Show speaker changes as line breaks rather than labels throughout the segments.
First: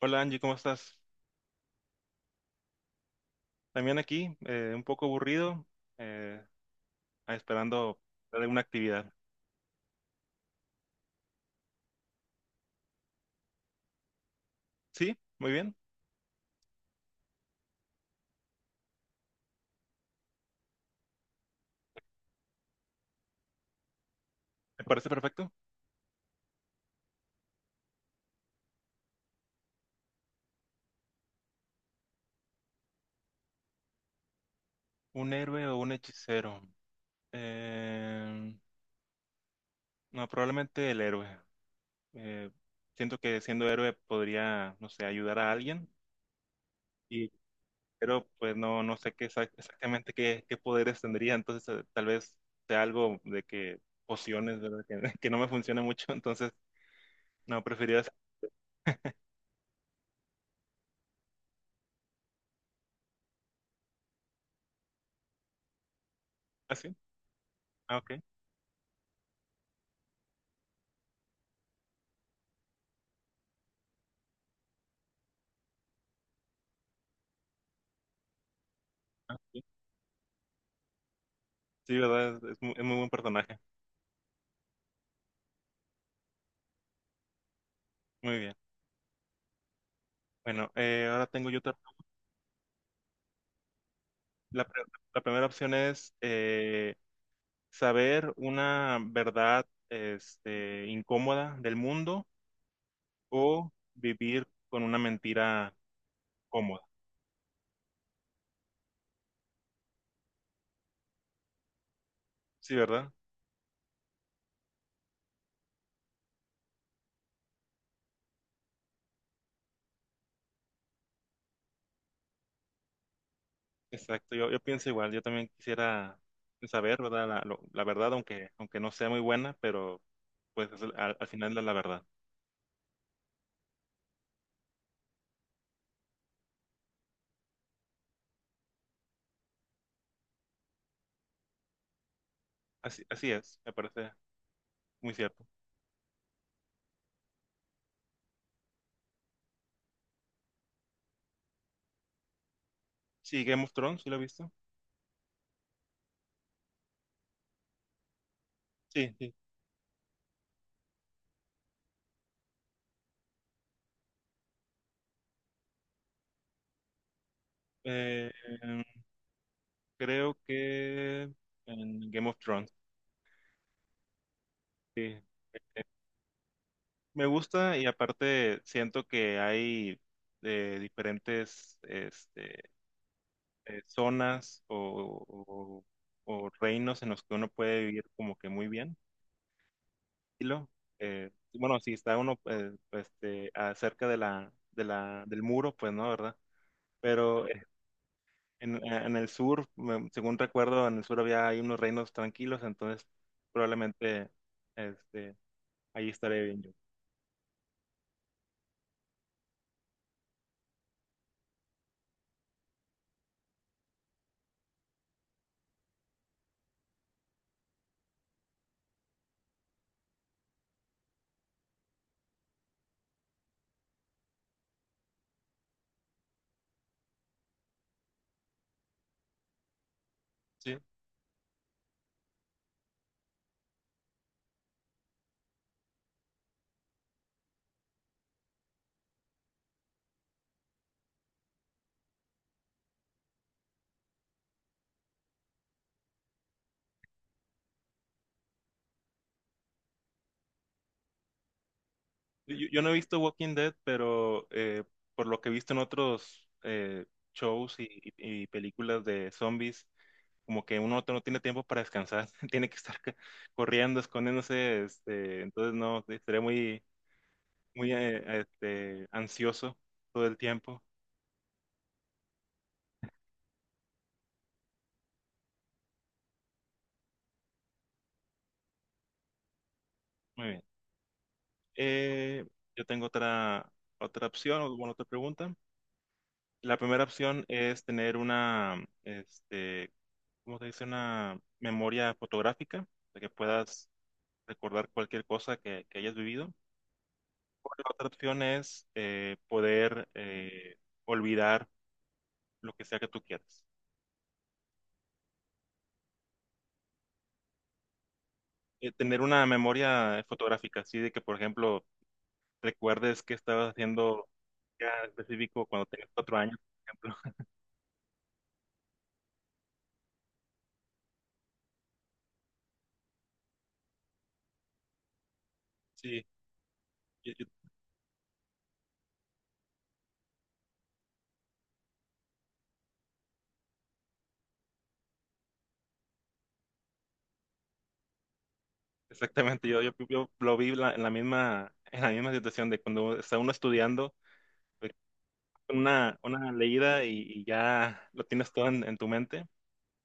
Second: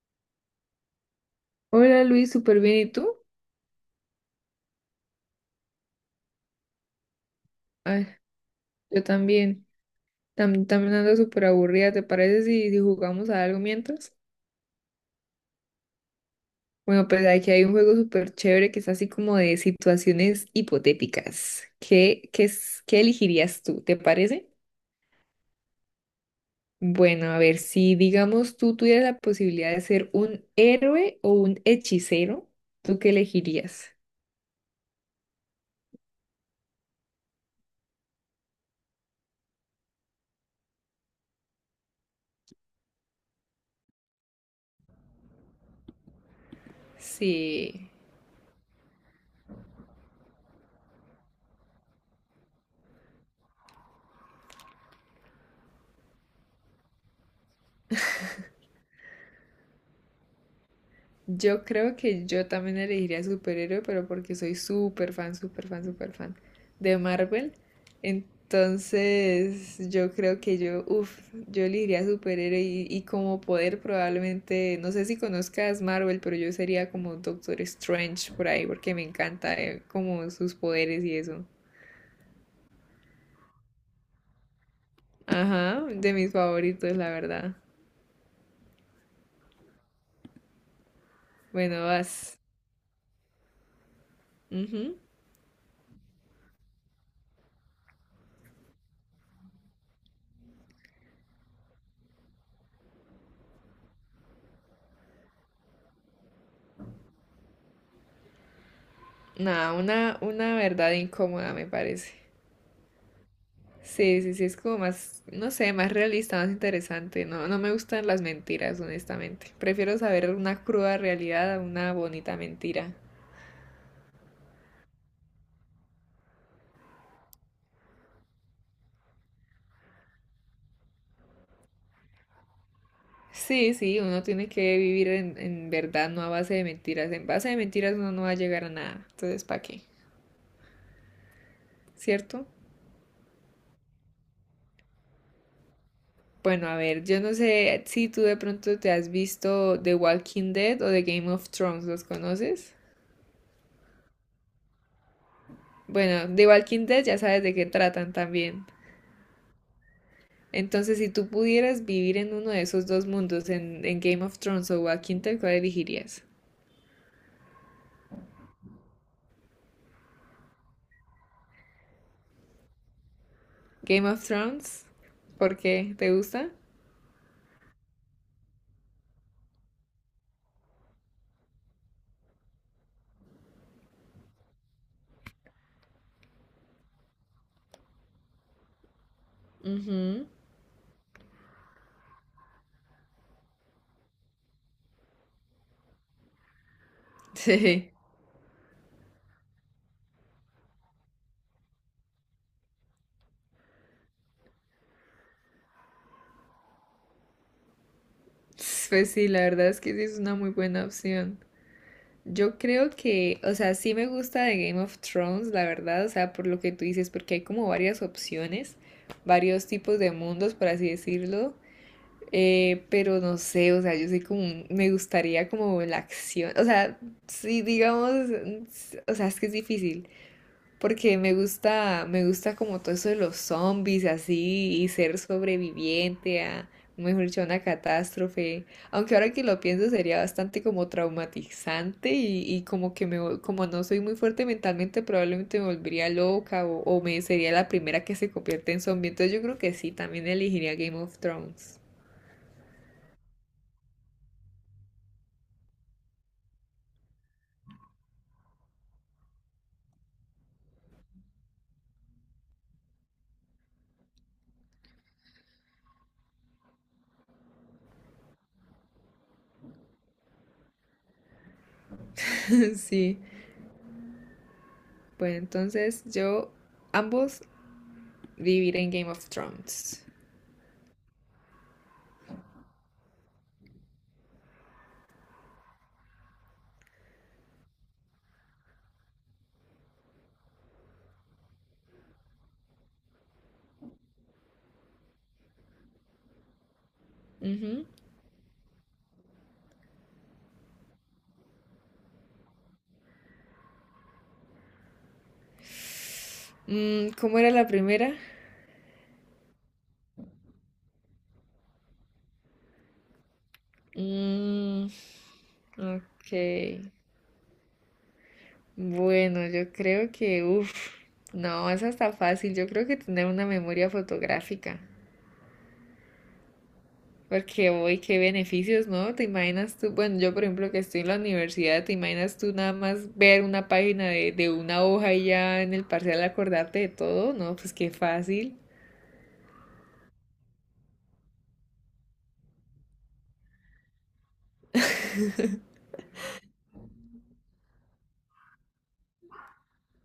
Hola Angie, ¿cómo estás?
Hola Luis, súper bien. ¿Y tú?
También aquí, un poco aburrido, eh, esperando
Ay,
de una
yo
actividad.
también. También ando súper aburrida. ¿Te parece si jugamos a algo mientras?
Sí, muy bien,
Bueno, pues aquí hay un juego súper chévere que es así como de situaciones hipotéticas. ¿Qué elegirías tú? ¿Te parece?
me parece perfecto.
Bueno, a ver, si digamos tú tuvieras la posibilidad de ser un héroe o un hechicero, ¿tú qué elegirías?
¿Un héroe o un hechicero? Eh, no, probablemente el héroe. Eh, siento que siendo héroe podría, no sé, ayudar a alguien, y,
Sí.
pero pues no, no sé qué exactamente qué, qué poderes tendría, entonces tal vez sea algo de que pociones, ¿verdad? Que no me funciona mucho, entonces no, preferiría...
Yo creo que yo también elegiría superhéroe, pero porque soy súper fan, súper fan, súper fan
¿Así?
de Marvel.
Ah, ok.
Entonces, yo creo que yo, uff, yo elegiría superhéroe y como poder probablemente, no sé si conozcas Marvel, pero yo sería como Doctor Strange por ahí, porque me encanta
Ah.
como sus poderes y eso.
Sí, ¿verdad? Es, es muy buen personaje.
Ajá, de mis favoritos, la verdad.
Muy bien. Bueno, ahora tengo yo otra.
Bueno, vas.
La, pre-
Ujú.
la primera opción es saber una verdad este, incómoda del mundo o vivir con una mentira cómoda.
Nada, una verdad incómoda, me parece.
Sí, ¿verdad?
Sí, sí, sí, es como más, no sé, más realista, más interesante. No, no me gustan las mentiras, honestamente. Prefiero saber una cruda realidad a una bonita mentira.
Exacto. Yo pienso igual. Yo también quisiera saber, ¿verdad? La verdad, aunque no sea muy buena, pero pues al, al final es la verdad.
Sí, sí, uno tiene que vivir en verdad, no a base de mentiras. En base de mentiras uno no va a llegar a nada. Entonces, ¿para qué? ¿Cierto?
Así, así es, me parece muy cierto.
Bueno, a ver, yo no sé si tú de pronto te has visto The Walking Dead o The Game of Thrones, ¿los conoces?
Sí, Game of Thrones, ¿sí lo he visto?
Bueno, The Walking Dead ya sabes de qué tratan también.
Sí, sí.
Entonces, si tú pudieras vivir en uno de esos dos mundos, en Game of Thrones o Walking Dead, ¿cuál elegirías?
Eh, em, creo que en Game of Thrones,
Game of Thrones,
sí.
¿por
Eh,
qué? ¿Te gusta?
me gusta y aparte siento que hay diferentes este, zonas o reinos en los que uno puede vivir como que muy bien,
Ujú.
tranquilo. Bueno, si está uno este, cerca de del muro, pues no, ¿verdad? Pero
Sí.
en el sur, según recuerdo, en el sur había hay unos reinos tranquilos, entonces probablemente... este, ahí estaré bien yo.
Pues sí, la verdad es que sí es una muy buena opción. Yo creo que, o sea, sí me gusta de Game of Thrones, la verdad, o sea, por lo que tú dices, porque hay como varias opciones, varios tipos de mundos, por así decirlo. Pero no sé, o sea, yo soy como, me gustaría como la acción, o sea, sí, digamos, o sea, es que es difícil,
Sí.
porque me gusta como todo eso de los zombies, así, y ser sobreviviente a, mejor dicho, a una catástrofe, aunque ahora que lo pienso sería bastante como traumatizante y como que me, como no soy muy fuerte mentalmente, probablemente me volvería loca o me sería la primera que se convierte en zombie, entonces yo creo que sí, también elegiría Game of Thrones.
Yo no he visto Walking Dead, pero por lo que he visto en otros shows y películas de zombies, como que uno no tiene tiempo para descansar, tiene que estar corriendo, escondiéndose, este, entonces no, estaré muy, muy este, ansioso todo el tiempo.
Sí. Bueno, entonces yo ambos viviré en Game of Thrones.
Muy bien. Eh, yo tengo otra, otra opción, o bueno, otra pregunta. La primera opción es tener una, este, como se dice, una memoria fotográfica, de que puedas recordar cualquier cosa que hayas vivido. O la
Ujú.
otra opción es poder olvidar lo que sea que tú quieras.
Mm, ¿cómo era la primera?
Tener una memoria fotográfica, así de que, por ejemplo, recuerdes qué estabas haciendo ya
Mm,
en específico cuando tenías
ok.
cuatro años, por ejemplo.
Bueno, yo creo que, uff, no, esa está fácil. Yo creo que tener una memoria fotográfica.
Sí, yo- yo-
Porque hoy, qué beneficios, ¿no? ¿Te imaginas tú? Bueno, yo por ejemplo que estoy en la universidad, ¿te imaginas tú nada más ver una página de una hoja y ya en el parcial acordarte de todo? No, pues qué fácil.
exactamente. Yo lo vi en la misma situación de cuando está uno estudiando. Una leída y ya lo tienes todo en tu mente.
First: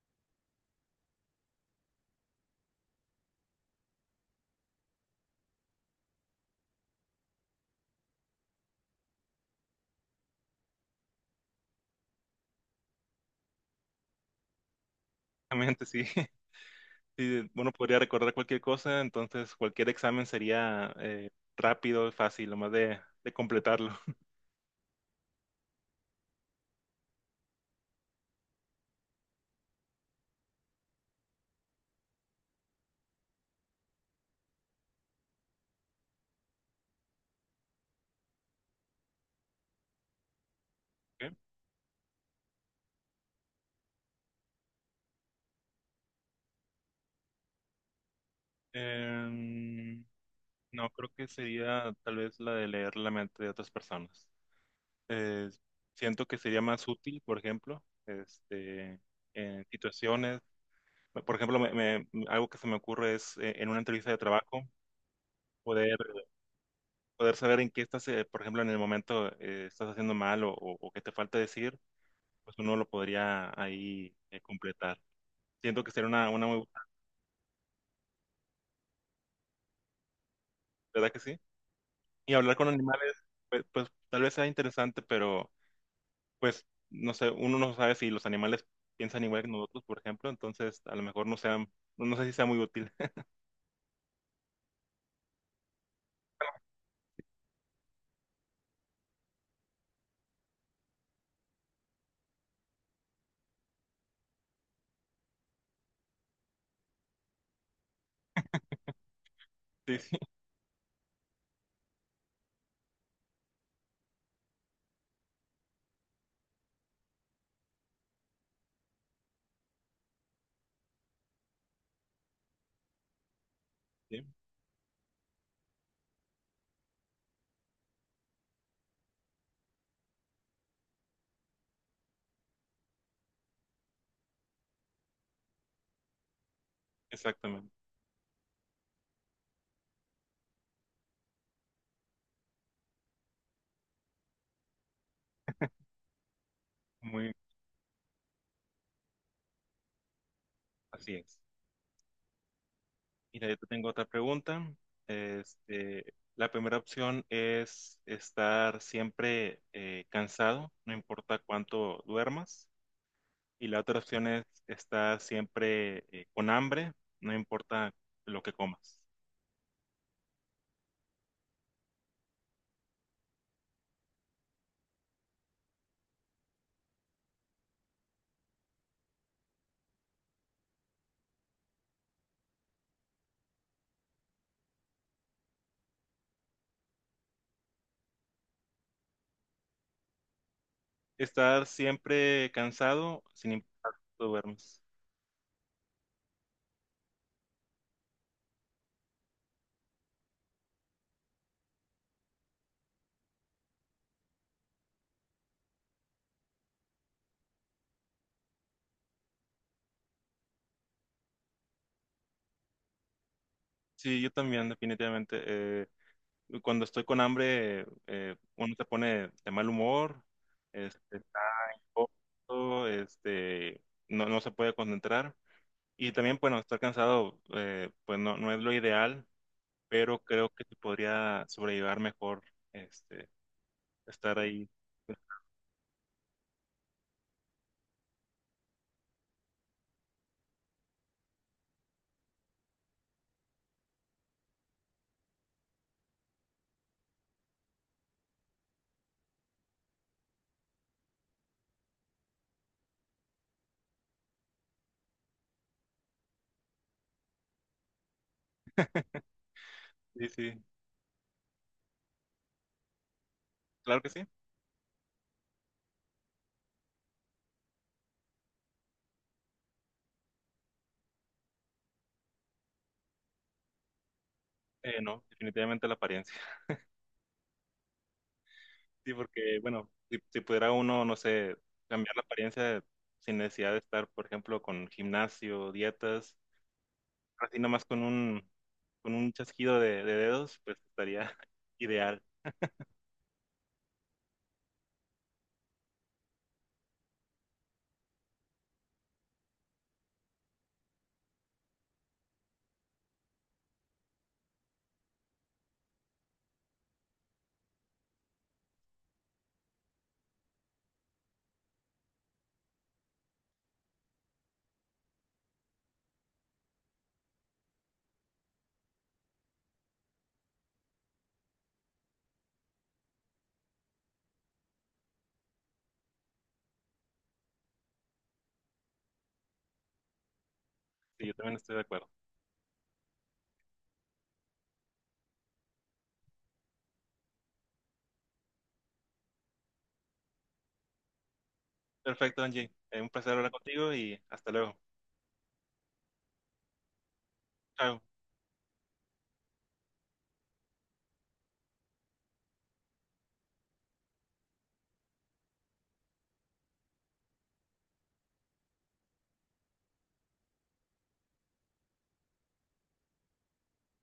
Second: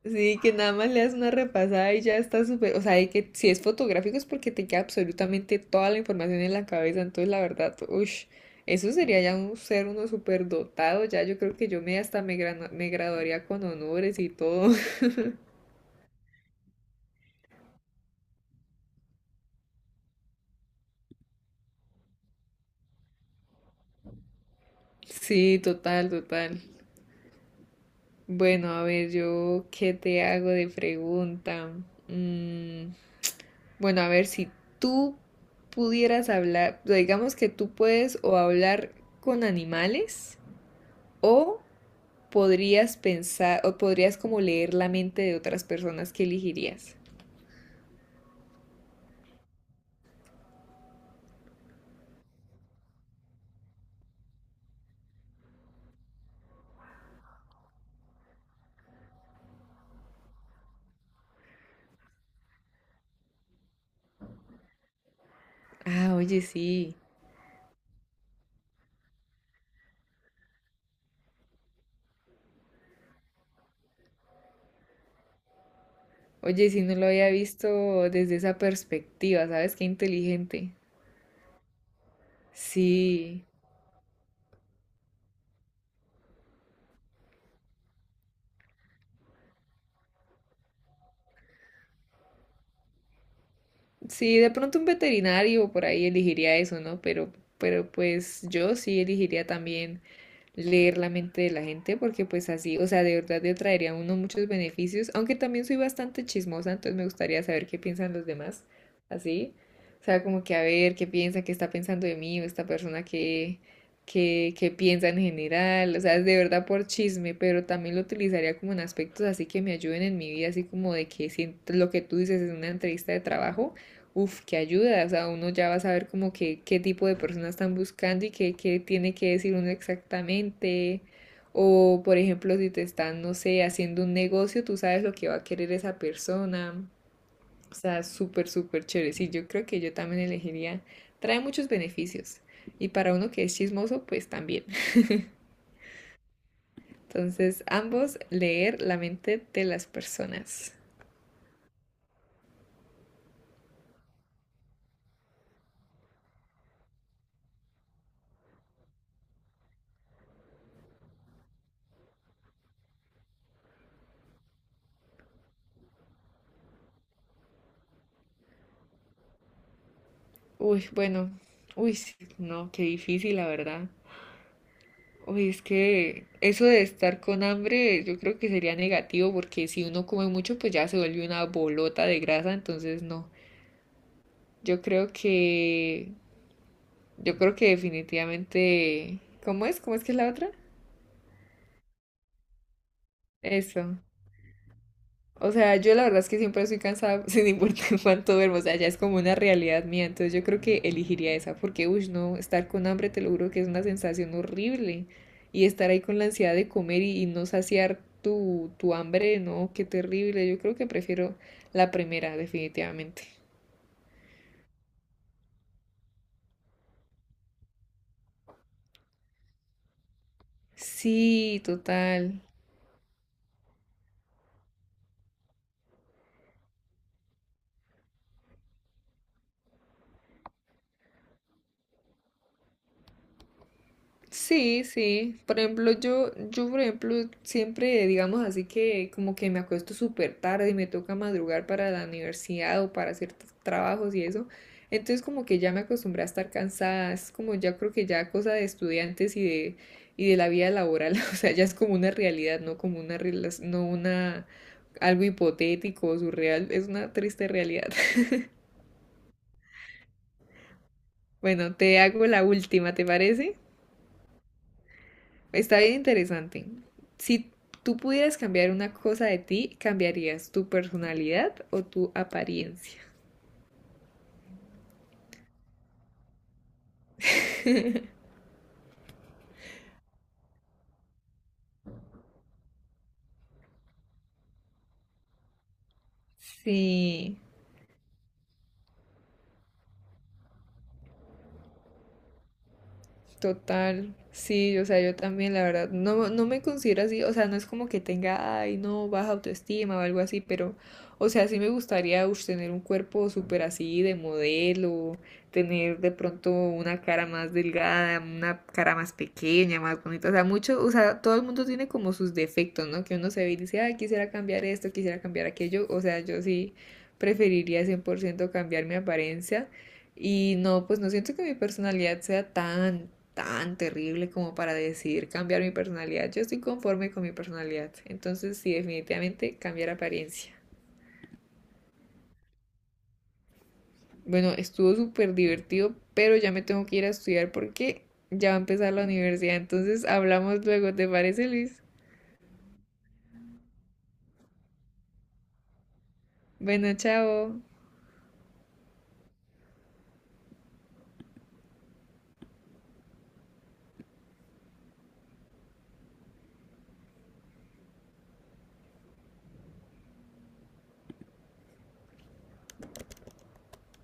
Sí, que nada más le das una repasada y ya está súper, o sea, de que si es fotográfico es porque te queda absolutamente toda la información en la cabeza, entonces la verdad, uff, eso sería ya un ser uno súper dotado, ya yo creo que yo me hasta me, me graduaría con honores y todo.
Realmente sí, sí, uno podría recordar cualquier cosa, entonces cualquier examen sería rápido, fácil, lo más de completarlo.
Sí, total, total. Bueno, a ver, yo, ¿qué te hago de pregunta? Mm, bueno, a ver, si tú pudieras hablar, digamos que tú puedes o hablar con animales
Ok.
o podrías pensar o podrías como leer la mente de otras personas que elegirías.
Em, no, creo que sería tal vez la de leer la mente de otras personas. Eh, siento que sería más útil, por ejemplo, este, en situaciones, por ejemplo, algo que se me ocurre es en una entrevista de trabajo poder
Ah, oye, sí.
poder saber en qué estás, por ejemplo, en el momento estás haciendo mal o que te falta decir, pues uno lo podría ahí completar. Siento que sería una muy
Oye, sí,
buena,
no lo había visto desde esa perspectiva, ¿sabes? Qué inteligente.
¿verdad que sí? Y hablar con animales,
Sí.
pues, pues, tal vez sea interesante, pero pues no sé, uno no sabe si los animales piensan igual que nosotros, por ejemplo, entonces a lo mejor no sea, no sé si sea muy útil.
Sí, de pronto un veterinario por ahí elegiría eso, ¿no? Pero pues yo sí elegiría también leer la mente de la gente, porque pues así, o sea, de verdad le traería a uno muchos beneficios, aunque también soy bastante chismosa, entonces me gustaría saber qué piensan los demás, así,
Sí,
o
sí,
sea, como que a ver qué piensa, qué está pensando de mí, o esta persona qué piensa en general, o sea, es de verdad por chisme, pero también lo utilizaría como en aspectos así que me ayuden en mi vida, así como de que si lo que tú dices es una entrevista de trabajo,
sí,
Uf, qué ayuda, o sea, uno ya va a saber como que qué tipo de personas están buscando qué tiene que decir uno exactamente. O, por ejemplo, si te están, no sé, haciendo un negocio, tú sabes lo que va a querer esa persona.
exactamente.
O sea, súper, súper chévere. Sí, yo creo que yo también elegiría. Trae muchos beneficios. Y para uno que es chismoso, pues también.
Muy,
Entonces, ambos, leer la mente de las personas.
así es. Mira, yo te tengo otra pregunta. Este, la primera opción es estar siempre cansado, no importa cuánto duermas. Y la otra opción es estar siempre con hambre, no importa lo que comas.
Uy, bueno, uy, sí, no, qué difícil, la verdad. Uy, es que eso de estar con hambre yo creo que sería negativo porque si uno come mucho pues ya se vuelve una bolota de grasa, entonces no. Yo creo que yo creo que definitivamente ¿cómo es? ¿Cómo es que es la otra?
Estar siempre cansado, sin importar
Eso.
cuánto duermas.
O sea, yo la verdad es que siempre estoy cansada sin importar cuánto duermo, o sea, ya es como una realidad mía, entonces yo creo que elegiría esa, porque, uy, no, estar con hambre te lo juro que es una sensación horrible, y estar ahí con la ansiedad de comer y no saciar tu hambre, no, qué terrible, yo creo que prefiero la primera, definitivamente.
Sí, yo también, definitivamente. Cuando estoy con hambre, uno se pone de mal humor, este, está
Sí, total.
corto, este, no, no se puede concentrar. Y también, bueno, estar cansado, pues no, no es lo ideal, pero creo que se podría sobrellevar mejor este, estar ahí.
Sí, sí. Por ejemplo, por ejemplo, siempre, digamos así que como que me acuesto súper tarde y me toca madrugar para la universidad o para hacer trabajos y eso. Entonces como que ya me acostumbré a estar cansada. Es como ya creo que ya cosa de estudiantes y de la vida laboral. O sea, ya es como una realidad, no como una, rela- no una, algo hipotético o surreal. Es una triste realidad.
Sí, sí,
Bueno, te hago la última, ¿te parece?
claro que sí.
Está bien interesante. Si tú pudieras cambiar una cosa de ti, ¿cambiarías tu personalidad o tu apariencia?
No, definitivamente la apariencia. Sí, porque, bueno, si pudiera uno, no sé, cambiar la apariencia sin necesidad de estar, por ejemplo, con gimnasio, dietas,
Sí.
así nomás con un chasquido de dedos, pues estaría ideal.
Total, sí, o sea, yo también, la verdad, no, no me considero así, o sea, no es como que tenga, ay, no, baja autoestima o algo así, pero, o sea, sí me gustaría ush, tener un cuerpo súper así de modelo, tener de pronto una cara más delgada, una cara más pequeña, más bonita, o sea, mucho, o sea, todo el mundo tiene como sus defectos, ¿no? Que uno se ve y dice, ay, quisiera cambiar esto, quisiera cambiar aquello, o sea, yo sí preferiría 100% cambiar mi apariencia. Y no, pues no siento que mi personalidad sea tan, tan terrible como para decidir cambiar mi personalidad. Yo estoy conforme con mi personalidad. Entonces, sí, definitivamente cambiar apariencia.
Sí, yo también estoy de acuerdo.
Bueno, estuvo súper divertido, pero ya me tengo que ir a estudiar porque ya va a empezar la universidad. Entonces, hablamos luego, ¿te parece, Luis?
Perfecto, Angie. Un placer hablar contigo y hasta luego.
Bueno, chao.
Chao.